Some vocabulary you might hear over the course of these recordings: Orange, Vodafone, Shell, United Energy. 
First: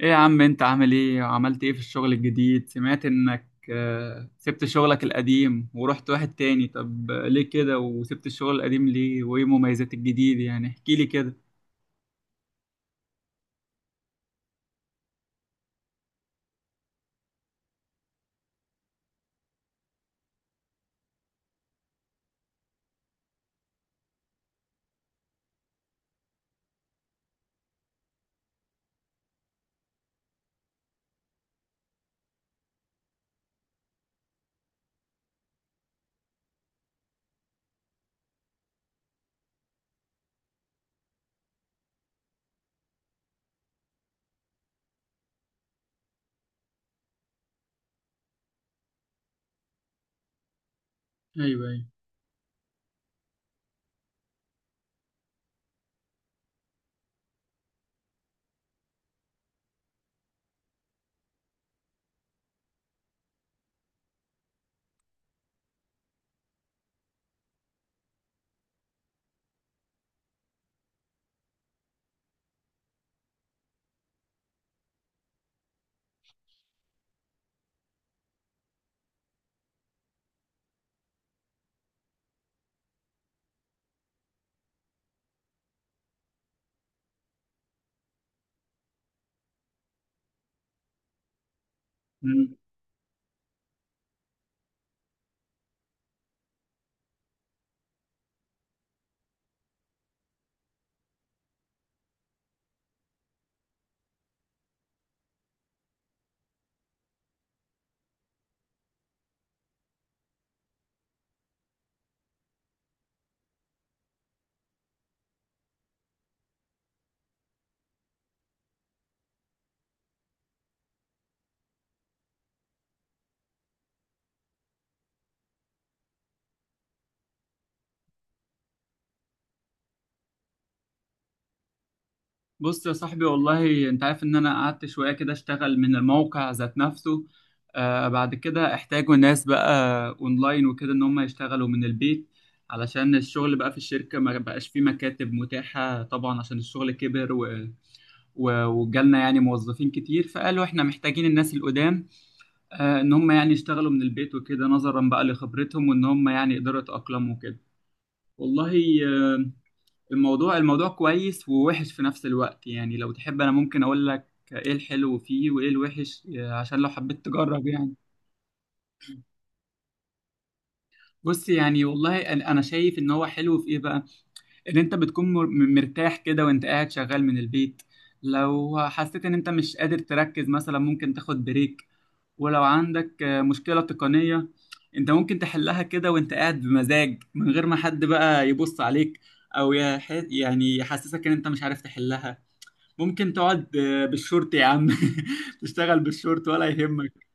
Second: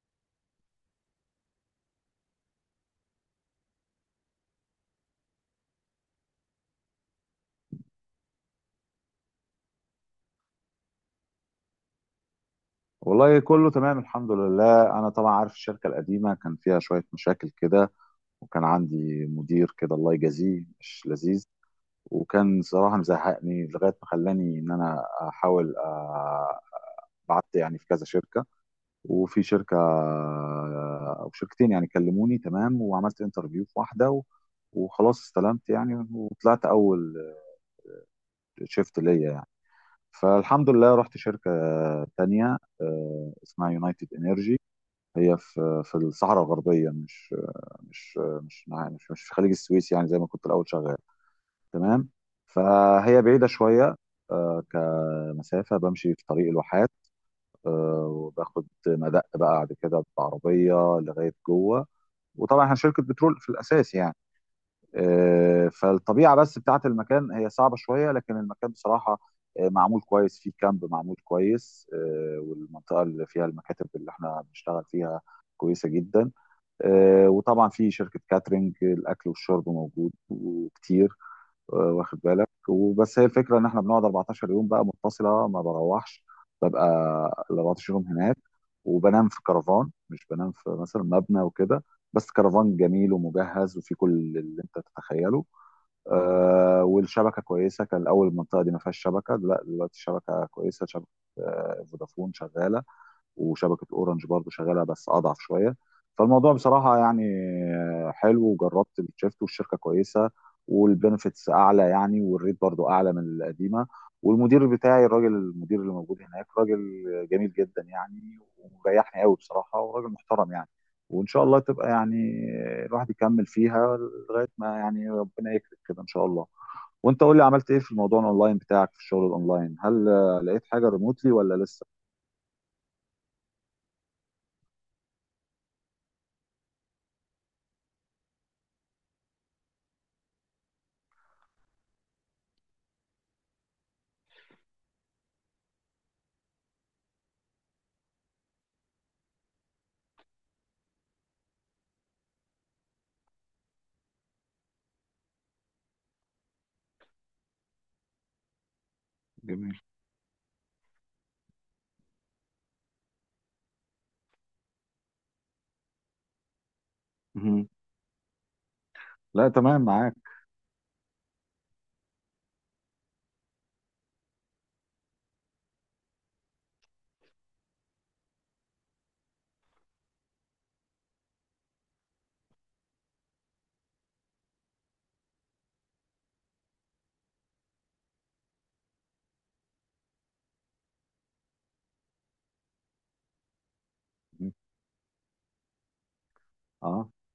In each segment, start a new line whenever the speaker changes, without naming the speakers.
ايه يا عم، انت عامل ايه وعملت ايه في الشغل الجديد؟ سمعت انك سبت شغلك القديم ورحت واحد تاني. طب ليه كده؟ وسبت الشغل القديم ليه؟ وايه مميزات الجديد؟ يعني احكي لي كده.
والله كله تمام، الحمد لله. انا طبعا عارف الشركه القديمه كان فيها شويه مشاكل كده، وكان عندي مدير كده الله يجازيه مش لذيذ. وكان صراحه مزهقني لغايه ما خلاني ان انا احاول. بعت يعني في كذا شركه، وفي شركه او شركتين يعني كلموني تمام، وعملت انترفيو في واحده وخلاص استلمت يعني وطلعت اول شيفت ليا يعني. فالحمد لله رحت شركه تانية. اسمها يونايتد انرجي، هي في الصحراء الغربيه، مش مش مش في خليج السويس يعني، زي ما كنت الاول شغال
ايوه ايوه.
تمام. فهي بعيده شويه. كمسافه بمشي في طريق الواحات، وباخد مدق بقى بعد كده بعربيه لغايه جوه. وطبعا احنا شركه بترول في الاساس يعني. فالطبيعه بس بتاعه المكان هي صعبه شويه، لكن المكان بصراحه معمول كويس، فيه كامب معمول كويس، والمنطقه اللي فيها المكاتب اللي احنا بنشتغل فيها كويسه جدا. وطبعا في شركة كاترينج، الأكل والشرب موجود وكتير. واخد بالك؟ وبس هي الفكرة إن إحنا بنقعد 14 يوم بقى متصلة، ما بروحش، ببقى ال 14 يوم هناك، وبنام في كرفان، مش بنام في مثلا مبنى وكده. بس
مم.
كرفان جميل ومجهز وفي كل اللي انت تتخيله. والشبكه كويسه، كان الاول المنطقه دي ما فيهاش شبكه، لا دلوقتي الشبكه كويسه، شبكه فودافون شغاله وشبكه اورنج برضو شغاله بس اضعف شويه. فالموضوع بصراحه يعني حلو، وجربت الشيفت والشركه كويسه، والبنفيتس اعلى يعني، والريت برضو اعلى من القديمه. والمدير بتاعي، الراجل المدير اللي موجود هناك، راجل جميل جدا يعني، ومريحني قوي بصراحه، وراجل محترم يعني. وان شاء الله تبقى يعني الواحد يكمل فيها لغايه ما يعني ربنا يكرم كده ان شاء الله. وانت قول لي، عملت ايه في الموضوع الاونلاين بتاعك؟ في الشغل الاونلاين، هل لقيت حاجه ريموتلي ولا لسه؟
بص يا صاحبي، والله انت عارف ان انا قعدت شوية كده اشتغل من الموقع ذات نفسه. آه بعد كده احتاجوا ناس بقى اونلاين وكده، ان هم يشتغلوا من البيت، علشان الشغل بقى في الشركة ما بقاش فيه مكاتب متاحة طبعا عشان الشغل كبر. وجالنا يعني موظفين كتير، فقالوا احنا محتاجين الناس القدام ان هم يعني يشتغلوا من البيت وكده نظرا بقى لخبرتهم وان هم يعني يقدروا يتأقلموا وكده. والله آه، الموضوع كويس ووحش في نفس الوقت يعني. لو تحب انا ممكن اقول لك ايه الحلو فيه وايه الوحش، عشان لو حبيت تجرب
جميل.
يعني.
لا تمام، معاك.
بص، يعني والله أنا شايف ان هو حلو في ايه بقى. ان انت بتكون مرتاح كده وانت قاعد شغال من البيت. لو حسيت ان انت مش قادر تركز مثلا ممكن تاخد بريك. ولو عندك مشكلة تقنية، انت ممكن تحلها كده وانت قاعد بمزاج من غير ما حد بقى يبص عليك، او يعني يحسسك ان انت مش عارف تحلها. ممكن تقعد
م.
بالشورت يا عم تشتغل بالشورت ولا
اه،
يهمك.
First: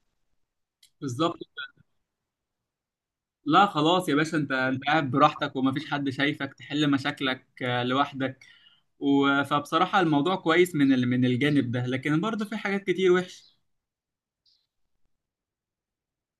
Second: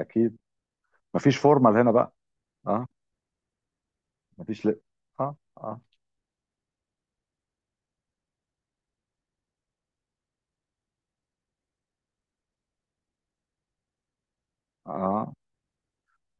اكيد. مفيش
بالظبط.
فورمال هنا بقى. اه.
لا خلاص يا باشا، انت
مفيش
انت قاعد
اه،
براحتك
اه.
ومفيش حد شايفك، تحل مشاكلك لوحدك. فبصراحة الموضوع كويس من من الجانب ده، لكن برضه في حاجات كتير وحش.
اه.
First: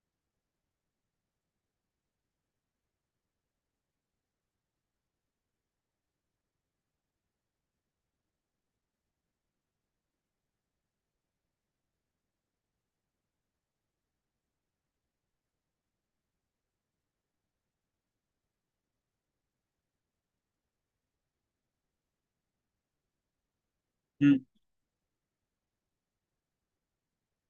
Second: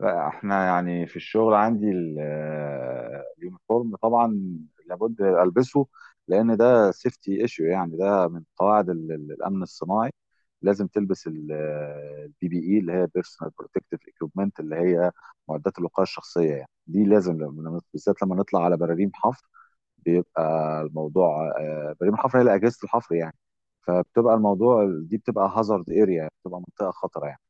لا احنا يعني في الشغل عندي اليونيفورم طبعا لابد البسه، لان ده سيفتي ايشيو يعني، ده من قواعد الامن الصناعي. لازم تلبس البي بي اي اللي هي بيرسونال بروتكتيف ايكويبمنت اللي هي معدات الوقايه الشخصيه يعني، دي لازم لما بالذات لما نطلع على براريم حفر، بيبقى الموضوع. بريم الحفر هي اللي اجهزه الحفر يعني، فبتبقى
مم.
الموضوع دي بتبقى هازارد اريا، بتبقى منطقه خطره يعني.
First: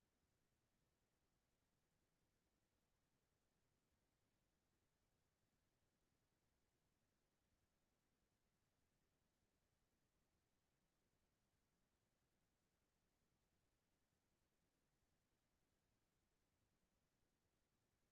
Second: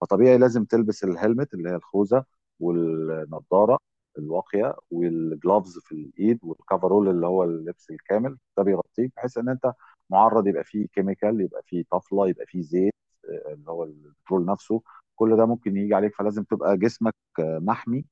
فطبيعي لازم تلبس الهلمت اللي هي الخوذه، والنضاره الواقيه، والجلافز في الايد، والكفرول اللي هو اللبس الكامل، ده بيغطيك بحيث ان انت معرض، يبقى فيه كيميكال، يبقى فيه طفله، يبقى فيه زيت، اللي هو البترول نفسه، كل ده ممكن يجي عليك، فلازم تبقى جسمك محمي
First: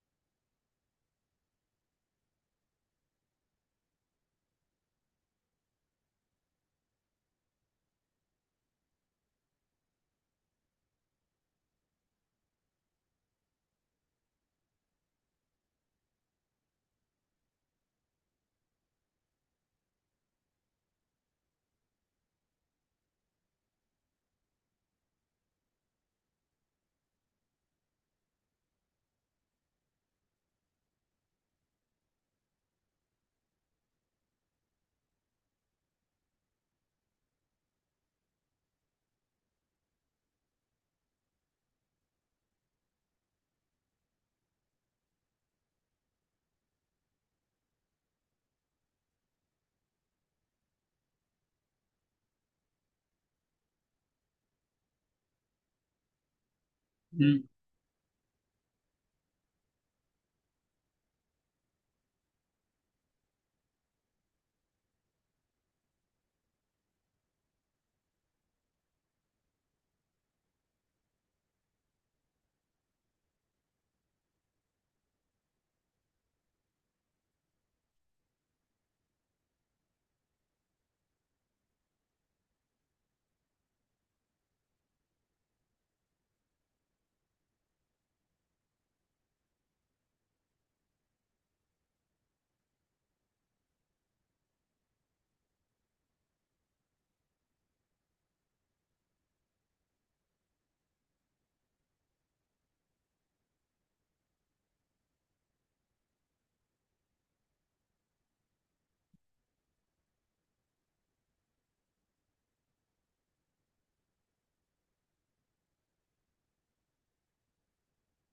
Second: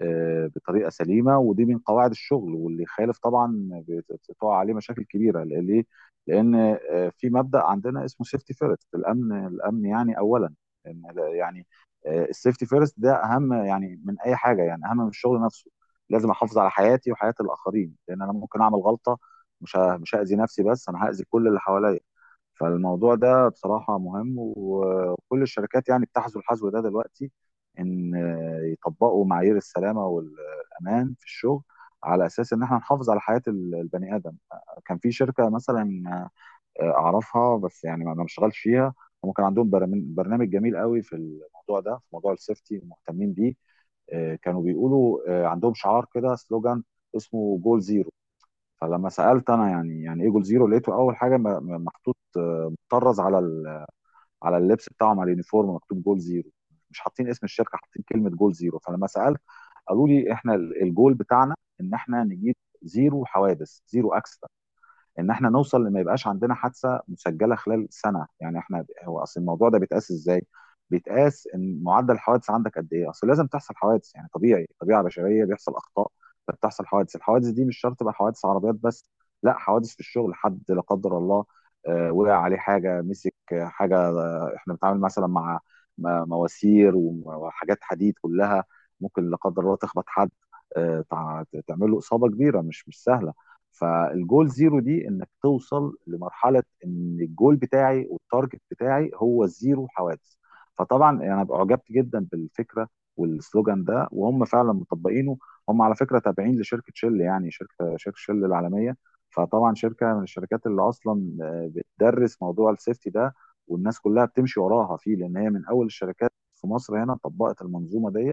بطريقه سليمه. ودي من قواعد الشغل، واللي يخالف طبعا بتقع عليه مشاكل كبيره. ليه؟ لان في مبدا عندنا اسمه سيفتي فيرست، الامن الامن يعني اولا. إن ده يعني السيفتي فيرست ده اهم يعني من اي حاجه، يعني اهم من الشغل نفسه. لازم احافظ على حياتي وحياه الاخرين، لان انا ممكن اعمل غلطه، مش هاذي نفسي بس، انا هاذي كل اللي حواليا. فالموضوع ده بصراحة مهم، وكل الشركات يعني بتحذو الحذو ده دلوقتي، إن يطبقوا معايير السلامة والأمان في الشغل، على أساس إن إحنا نحافظ على حياة البني آدم. كان في شركة مثلا أعرفها، بس يعني ما بشتغلش فيها، هم كان عندهم برنامج جميل قوي في الموضوع ده، في موضوع السيفتي مهتمين بيه. كانوا بيقولوا، عندهم شعار كده، سلوجان اسمه جول زيرو. فلما سالت انا يعني، يعني ايه جول زيرو، لقيته اول حاجه محطوط، مطرز على على اللبس بتاعهم، على اليونيفورم مكتوب جول زيرو، مش حاطين اسم
مم.
الشركه، حاطين كلمه جول زيرو. فلما سالت، قالوا لي احنا الجول بتاعنا ان احنا نجيب زيرو حوادث، زيرو اكسيدنت، ان احنا نوصل لما يبقاش عندنا حادثه مسجله خلال سنه. يعني احنا، هو اصل الموضوع ده بيتقاس ازاي؟ بيتقاس ان معدل الحوادث عندك قد ايه؟ اصل لازم تحصل حوادث يعني، طبيعي، طبيعه بشريه بيحصل اخطاء، فبتحصل حوادث. الحوادث دي مش شرط تبقى حوادث عربيات بس، لا، حوادث في الشغل، حد لا قدر الله وقع عليه حاجه، مسك حاجه. احنا بنتعامل مثلا مع مواسير وحاجات حديد كلها، ممكن لا قدر الله تخبط حد، تعمل له اصابه كبيره مش سهله. فالجول زيرو دي انك توصل لمرحله ان الجول بتاعي والتارجت بتاعي هو زيرو حوادث. فطبعا انا يعني اعجبت جدا بالفكره والسلوجان ده، وهم فعلا مطبقينه. هم على فكره تابعين لشركه شل، يعني شركه شل العالميه، فطبعا شركه من الشركات اللي اصلا بتدرس موضوع السيفتي ده، والناس كلها بتمشي وراها فيه، لان هي من اول الشركات في مصر هنا طبقت المنظومه دي،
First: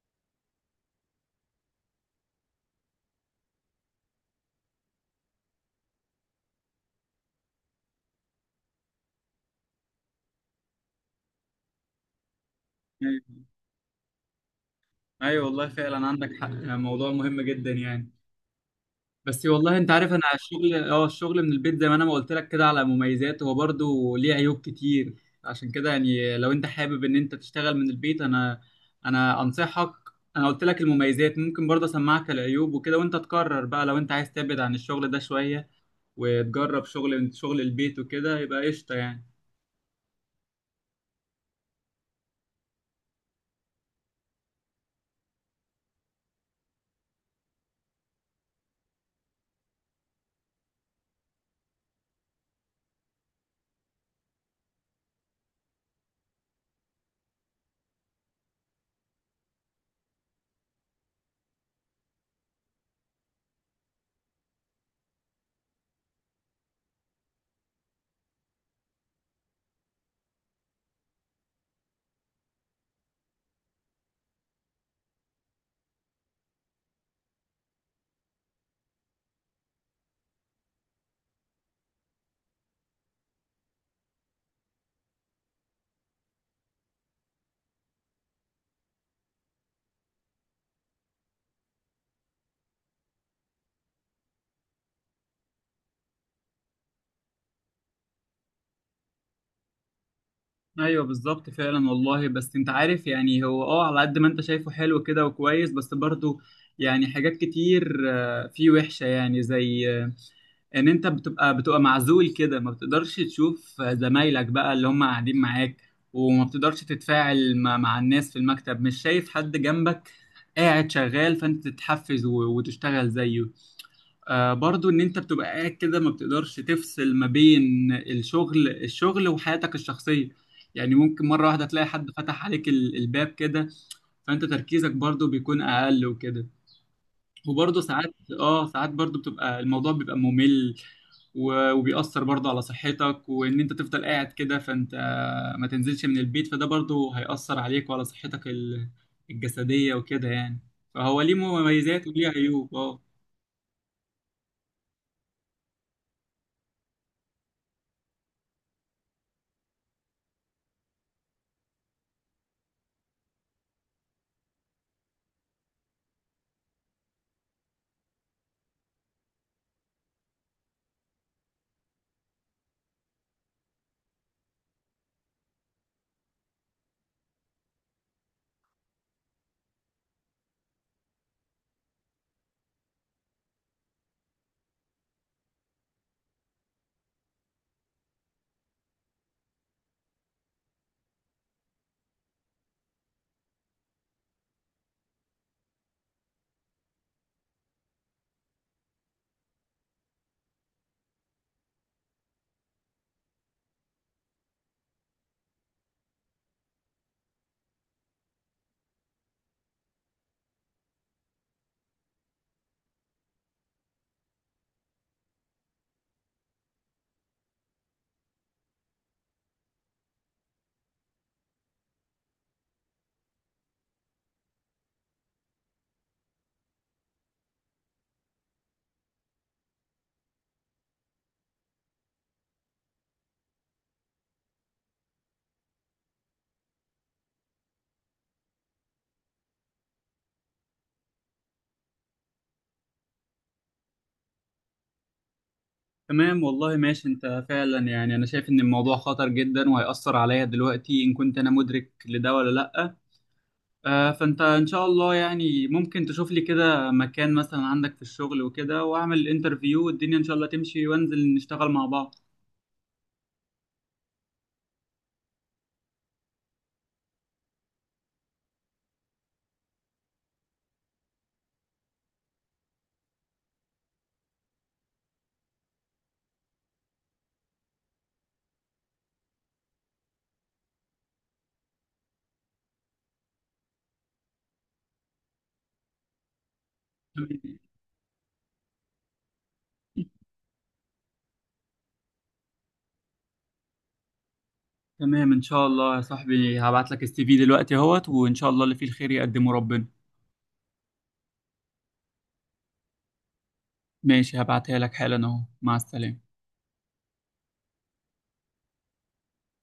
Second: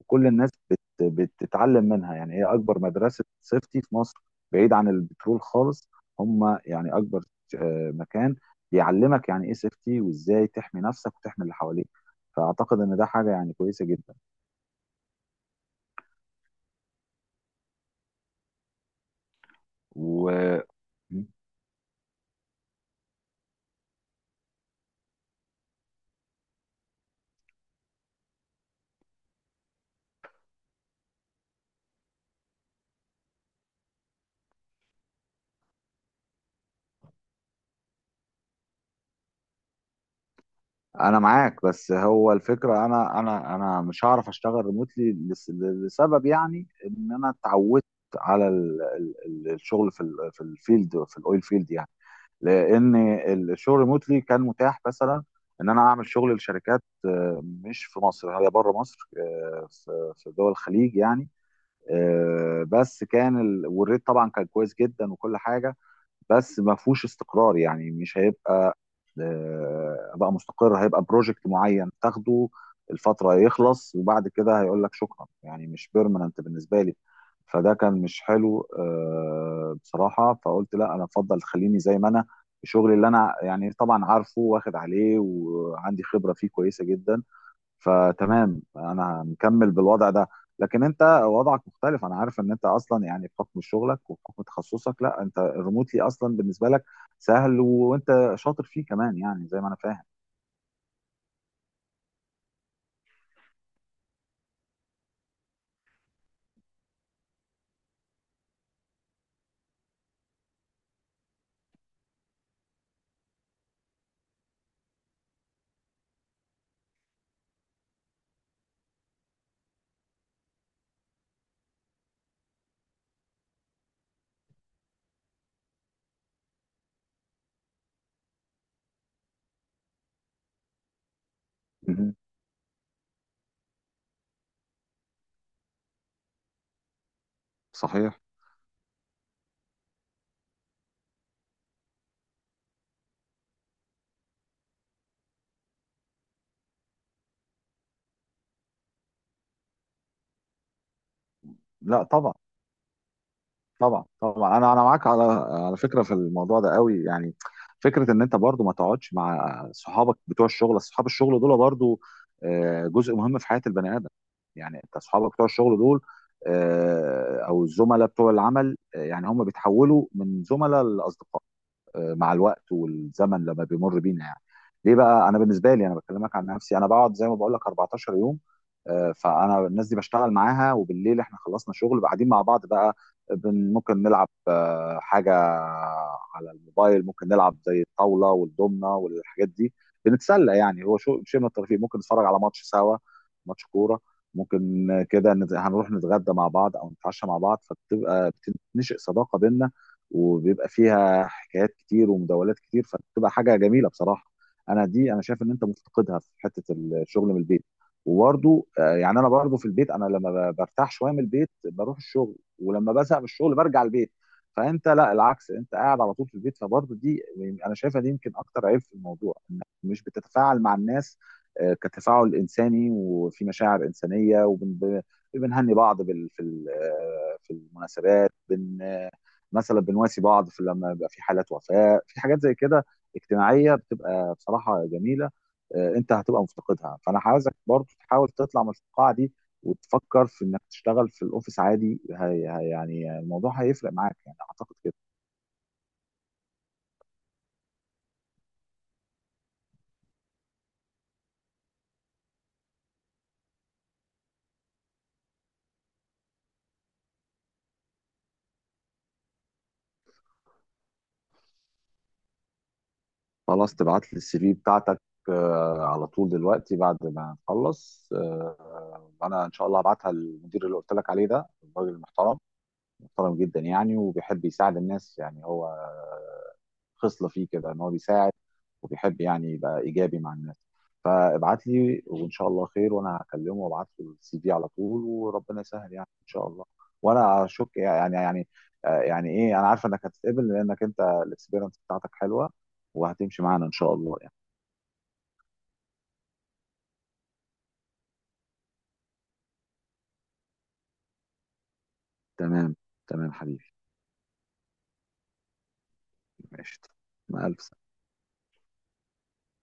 وكل الناس بتتعلم منها. يعني هي اكبر مدرسه سيفتي في مصر، بعيد عن البترول خالص، هم يعني اكبر مكان بيعلمك يعني ايه سيفتي، وازاي تحمي نفسك وتحمي اللي حواليك. فاعتقد ان ده حاجه
ايوه.
يعني كويسه جدا.
أيوة والله فعلا عندك حق، موضوع مهم جدا يعني. بس والله انت عارف انا
وانا
الشغل اه الشغل من البيت زي ما انا ما قلت لك كده على مميزات، هو برضه ليه عيوب كتير. عشان كده يعني لو انت حابب ان انت تشتغل من البيت، انا انصحك. انا قلت لك المميزات، ممكن برضه اسمعك العيوب وكده وانت تقرر بقى. لو انت عايز تبعد عن الشغل ده شوية وتجرب شغل البيت وكده يبقى قشطة يعني.
معاك، بس هو الفكره، انا انا مش هعرف اشتغل ريموتلي، لسبب يعني ان انا اتعودت على الشغل في الفيلد، في الاويل فيلد يعني، لان الشغل ريموتلي كان متاح مثلا ان انا اعمل شغل لشركات مش في مصر، هي بره مصر، في دول الخليج يعني. بس كان والريت طبعا كان كويس جدا وكل حاجه، بس ما فيهوش استقرار، يعني مش هيبقى بقى مستقر، هيبقى بروجكت معين تاخده الفتره، يخلص، وبعد كده هيقول لك شكرا، يعني مش بيرمننت بالنسبه لي. فده كان مش حلو بصراحه. فقلت لا، انا افضل خليني زي ما انا، الشغل اللي انا يعني طبعا عارفه واخد عليه وعندي خبره فيه كويسه جدا، فتمام انا مكمل بالوضع ده. لكن انت وضعك مختلف، انا عارف ان انت اصلا يعني بحكم شغلك وبحكم تخصصك، لا، انت الريموتلي اصلا بالنسبه لك سهل وانت شاطر فيه كمان، يعني زي ما انا فاهم.
ايوه بالظبط فعلا والله. بس انت عارف يعني، هو اه على قد ما انت شايفه حلو كده وكويس، بس برضه يعني حاجات كتير فيه وحشة. يعني زي ان انت بتبقى معزول كده، ما بتقدرش تشوف زمايلك بقى اللي هم قاعدين معاك. وما بتقدرش تتفاعل مع الناس في المكتب. مش شايف حد جنبك قاعد شغال فانت تتحفز وتشتغل زيه. آه برضو ان انت بتبقى قاعد كده ما بتقدرش تفصل ما بين الشغل وحياتك الشخصية. يعني ممكن مرة واحدة تلاقي حد
مهم.
فتح عليك الباب كده، فانت تركيزك برضو بيكون اقل وكده. وبرضو ساعات،
صحيح.
اه ساعات برضو بتبقى الموضوع بيبقى ممل. وبيأثر برضو على صحتك وان انت تفضل قاعد كده فانت ما تنزلش من البيت، فده برضو هيأثر عليك وعلى صحتك الجسدية وكده يعني. فهو ليه
لا
مميزات وليه
طبعا،
عيوب اه.
طبعا طبعا، انا معاك على فكره في الموضوع ده قوي يعني. فكره ان انت برضو ما تقعدش مع صحابك بتوع الشغل، اصحاب الشغل دول برضو جزء مهم في حياه البني ادم، يعني انت اصحابك بتوع الشغل دول، او الزملاء بتوع العمل، يعني هم بيتحولوا من زملاء لاصدقاء مع الوقت والزمن لما بيمر بينا يعني. ليه بقى؟ انا بالنسبه لي، انا بكلمك عن نفسي، انا بقعد زي ما بقول لك 14 يوم، فانا الناس دي بشتغل معاها، وبالليل احنا خلصنا شغل بقى قاعدين مع بعض بقى، ممكن نلعب حاجه على الموبايل، ممكن نلعب زي الطاوله والدومنه والحاجات دي، بنتسلى يعني، هو شو شيء من الترفيه، ممكن نتفرج على ماتش سوا، ماتش كوره. ممكن كده هنروح نتغدى مع بعض او نتعشى مع بعض، فبتبقى، بتنشئ صداقه بينا، وبيبقى فيها، بتبقى حكايات كتير ومداولات كتير، فبتبقى حاجه جميله بصراحه. انا دي انا شايف ان انت مفتقدها في حته الشغل من البيت. وبرضو يعني انا برضو في البيت، انا لما برتاح شويه من البيت بروح الشغل، ولما بزهق من الشغل برجع البيت. فانت لا، العكس، انت قاعد على طول في البيت، فبرضو دي يعني انا شايفها دي يمكن اكتر عيب في الموضوع، انك مش بتتفاعل مع الناس كتفاعل انساني، وفي مشاعر انسانيه وبنهني بعض بال- في ال- آه، في المناسبات، مثلا بنواسي بعض في لما بيبقى في حالات وفاة، في حاجات زي كده اجتماعية بتبقى بصراحة جميلة. انت هتبقى مفتقدها، فانا عاوزك برضو تحاول تطلع من الفقاعة دي، وتفكر في انك تشتغل في الاوفيس عادي، هي يعني الموضوع هيفرق معاك، يعني اعتقد كده.
تمام والله، ماشي. انت فعلا يعني انا شايف ان الموضوع خطر جدا وهيأثر عليا دلوقتي، ان كنت انا مدرك لده ولا لأ. آه فانت ان شاء الله يعني ممكن تشوف لي كده مكان مثلا عندك في الشغل وكده، واعمل الانترفيو والدنيا ان شاء الله تمشي وانزل نشتغل مع بعض.
خلاص، تبعت لي السي في بتاعتك على طول دلوقتي بعد ما نخلص، وانا ان شاء الله هبعتها للمدير اللي قلت لك عليه ده، الراجل المحترم، محترم جدا يعني، وبيحب يساعد الناس، يعني هو خصلة فيه كده ان هو بيساعد، وبيحب يعني يبقى ايجابي مع الناس. فابعت لي وان شاء الله خير، وانا هكلمه وابعت له السي في على طول، وربنا يسهل يعني ان شاء الله. وانا
تمام.
اشك يعني يعني ايه، انا عارفه انك هتتقبل، لانك انت الاكسبيرينس بتاعتك حلوه، وهتمشي معانا ان شاء الله يعني.
تمام، ان شاء الله يا صاحبي، هبعت لك السي في دلوقتي اهوت، وان شاء الله اللي فيه الخير يقدمه ربنا.
تمام، تمام حبيبي.
ماشي، هبعتها لك حالا اهو. مع السلامة.
ماشي، مع الف